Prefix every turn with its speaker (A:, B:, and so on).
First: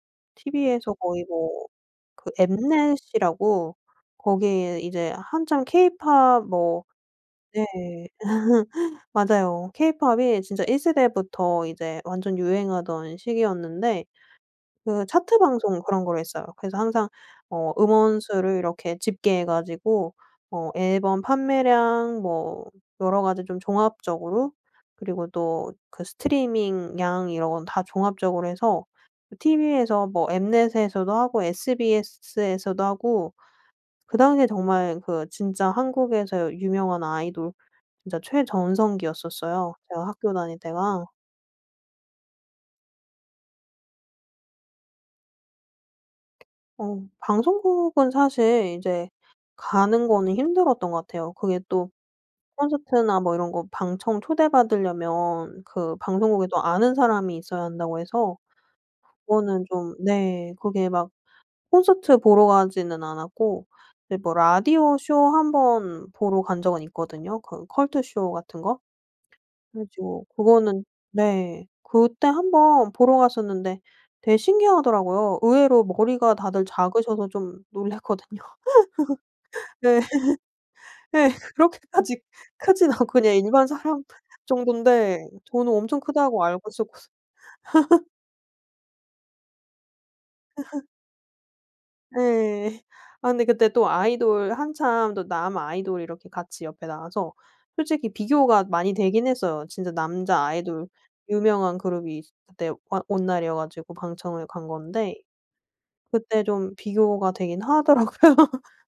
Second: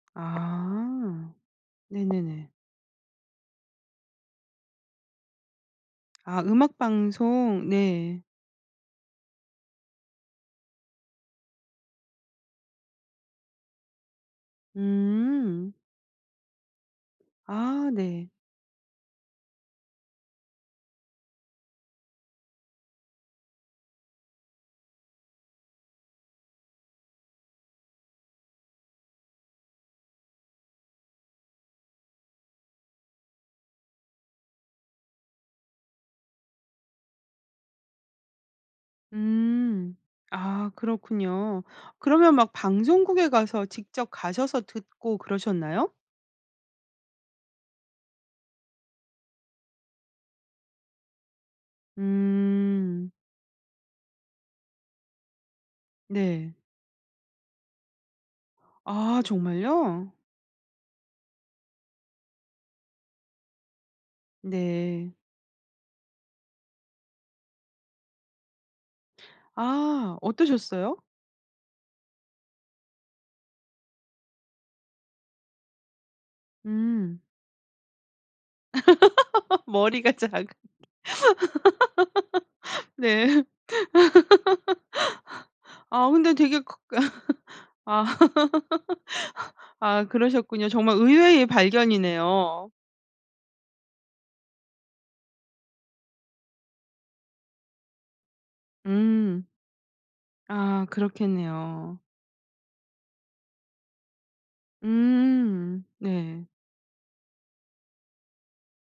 A: TV에서 거의
B: 아
A: 뭐 그
B: 네네네.
A: 엠넷이라고 거기에 이제 한참
B: 아
A: 케이팝
B: 음악
A: 뭐 네
B: 방송. 네.
A: 맞아요. 케이팝이 진짜 1 세대부터 이제 완전 유행하던 시기였는데 그 차트
B: 음.
A: 방송 그런 거를 했어요. 그래서 항상 어
B: 아
A: 음원
B: 네.
A: 수를 이렇게 집계해 가지고 어 앨범 판매량 뭐 여러 가지 좀 종합적으로 그리고 또 그 스트리밍 양 이런 건 다 종합적으로 해서 TV에서 뭐 엠넷에서도 하고 SBS에서도 하고 그다음에 정말 그 진짜 한국에서 유명한 아이돌 진짜 최전성기였었어요
B: 음
A: 제가 학교 다닐
B: 아,
A: 때가.
B: 그렇군요. 그러면 막 방송국에 가서 직접 가셔서 듣고 그러셨나요?
A: 어 방송국은 사실 이제 가는 거는 힘들었던 것 같아요. 그게 또
B: 음.
A: 콘서트나 뭐 이런 거 방청 초대받으려면 그 방송국에
B: 네.
A: 또 아는 사람이 있어야 한다고 해서
B: 아
A: 그거는 좀
B: 정말요?
A: 네 그게 막 콘서트 보러 가지는 않았고 이제 뭐 라디오
B: 네.
A: 쇼 한 번 보러 간 적은 있거든요. 그 컬투쇼 같은 거
B: 아
A: 그래가지고 그거는
B: 어떠셨어요?
A: 네 그때 한 번 보러 갔었는데 되게 신기하더라고요. 의외로 머리가 다들
B: 음.
A: 작으셔서 좀 놀랐거든요. 네
B: 머리가 작은데.
A: 네 그렇게까지 크진 않고 그냥
B: 네.
A: 일반 사람 정돈데 전 엄청
B: 아 근데
A: 크다고
B: 되게
A: 알고
B: 그
A: 있었
B: 아 아 그러셨군요. 정말 의외의 발견이네요.
A: 네. 아 근데 그때 또 아이돌 한참 또 남 아이돌 이렇게 같이 옆에 나와서 솔직히 비교가 많이 되긴
B: 음.
A: 했어요. 진짜 남자
B: 아
A: 아이돌 유명한
B: 그렇겠네요.
A: 그룹이 그때 막 온 날 이어가지고 방청을 간 건데
B: 음
A: 그때
B: 네.
A: 좀 비교가 되긴 하더라고요.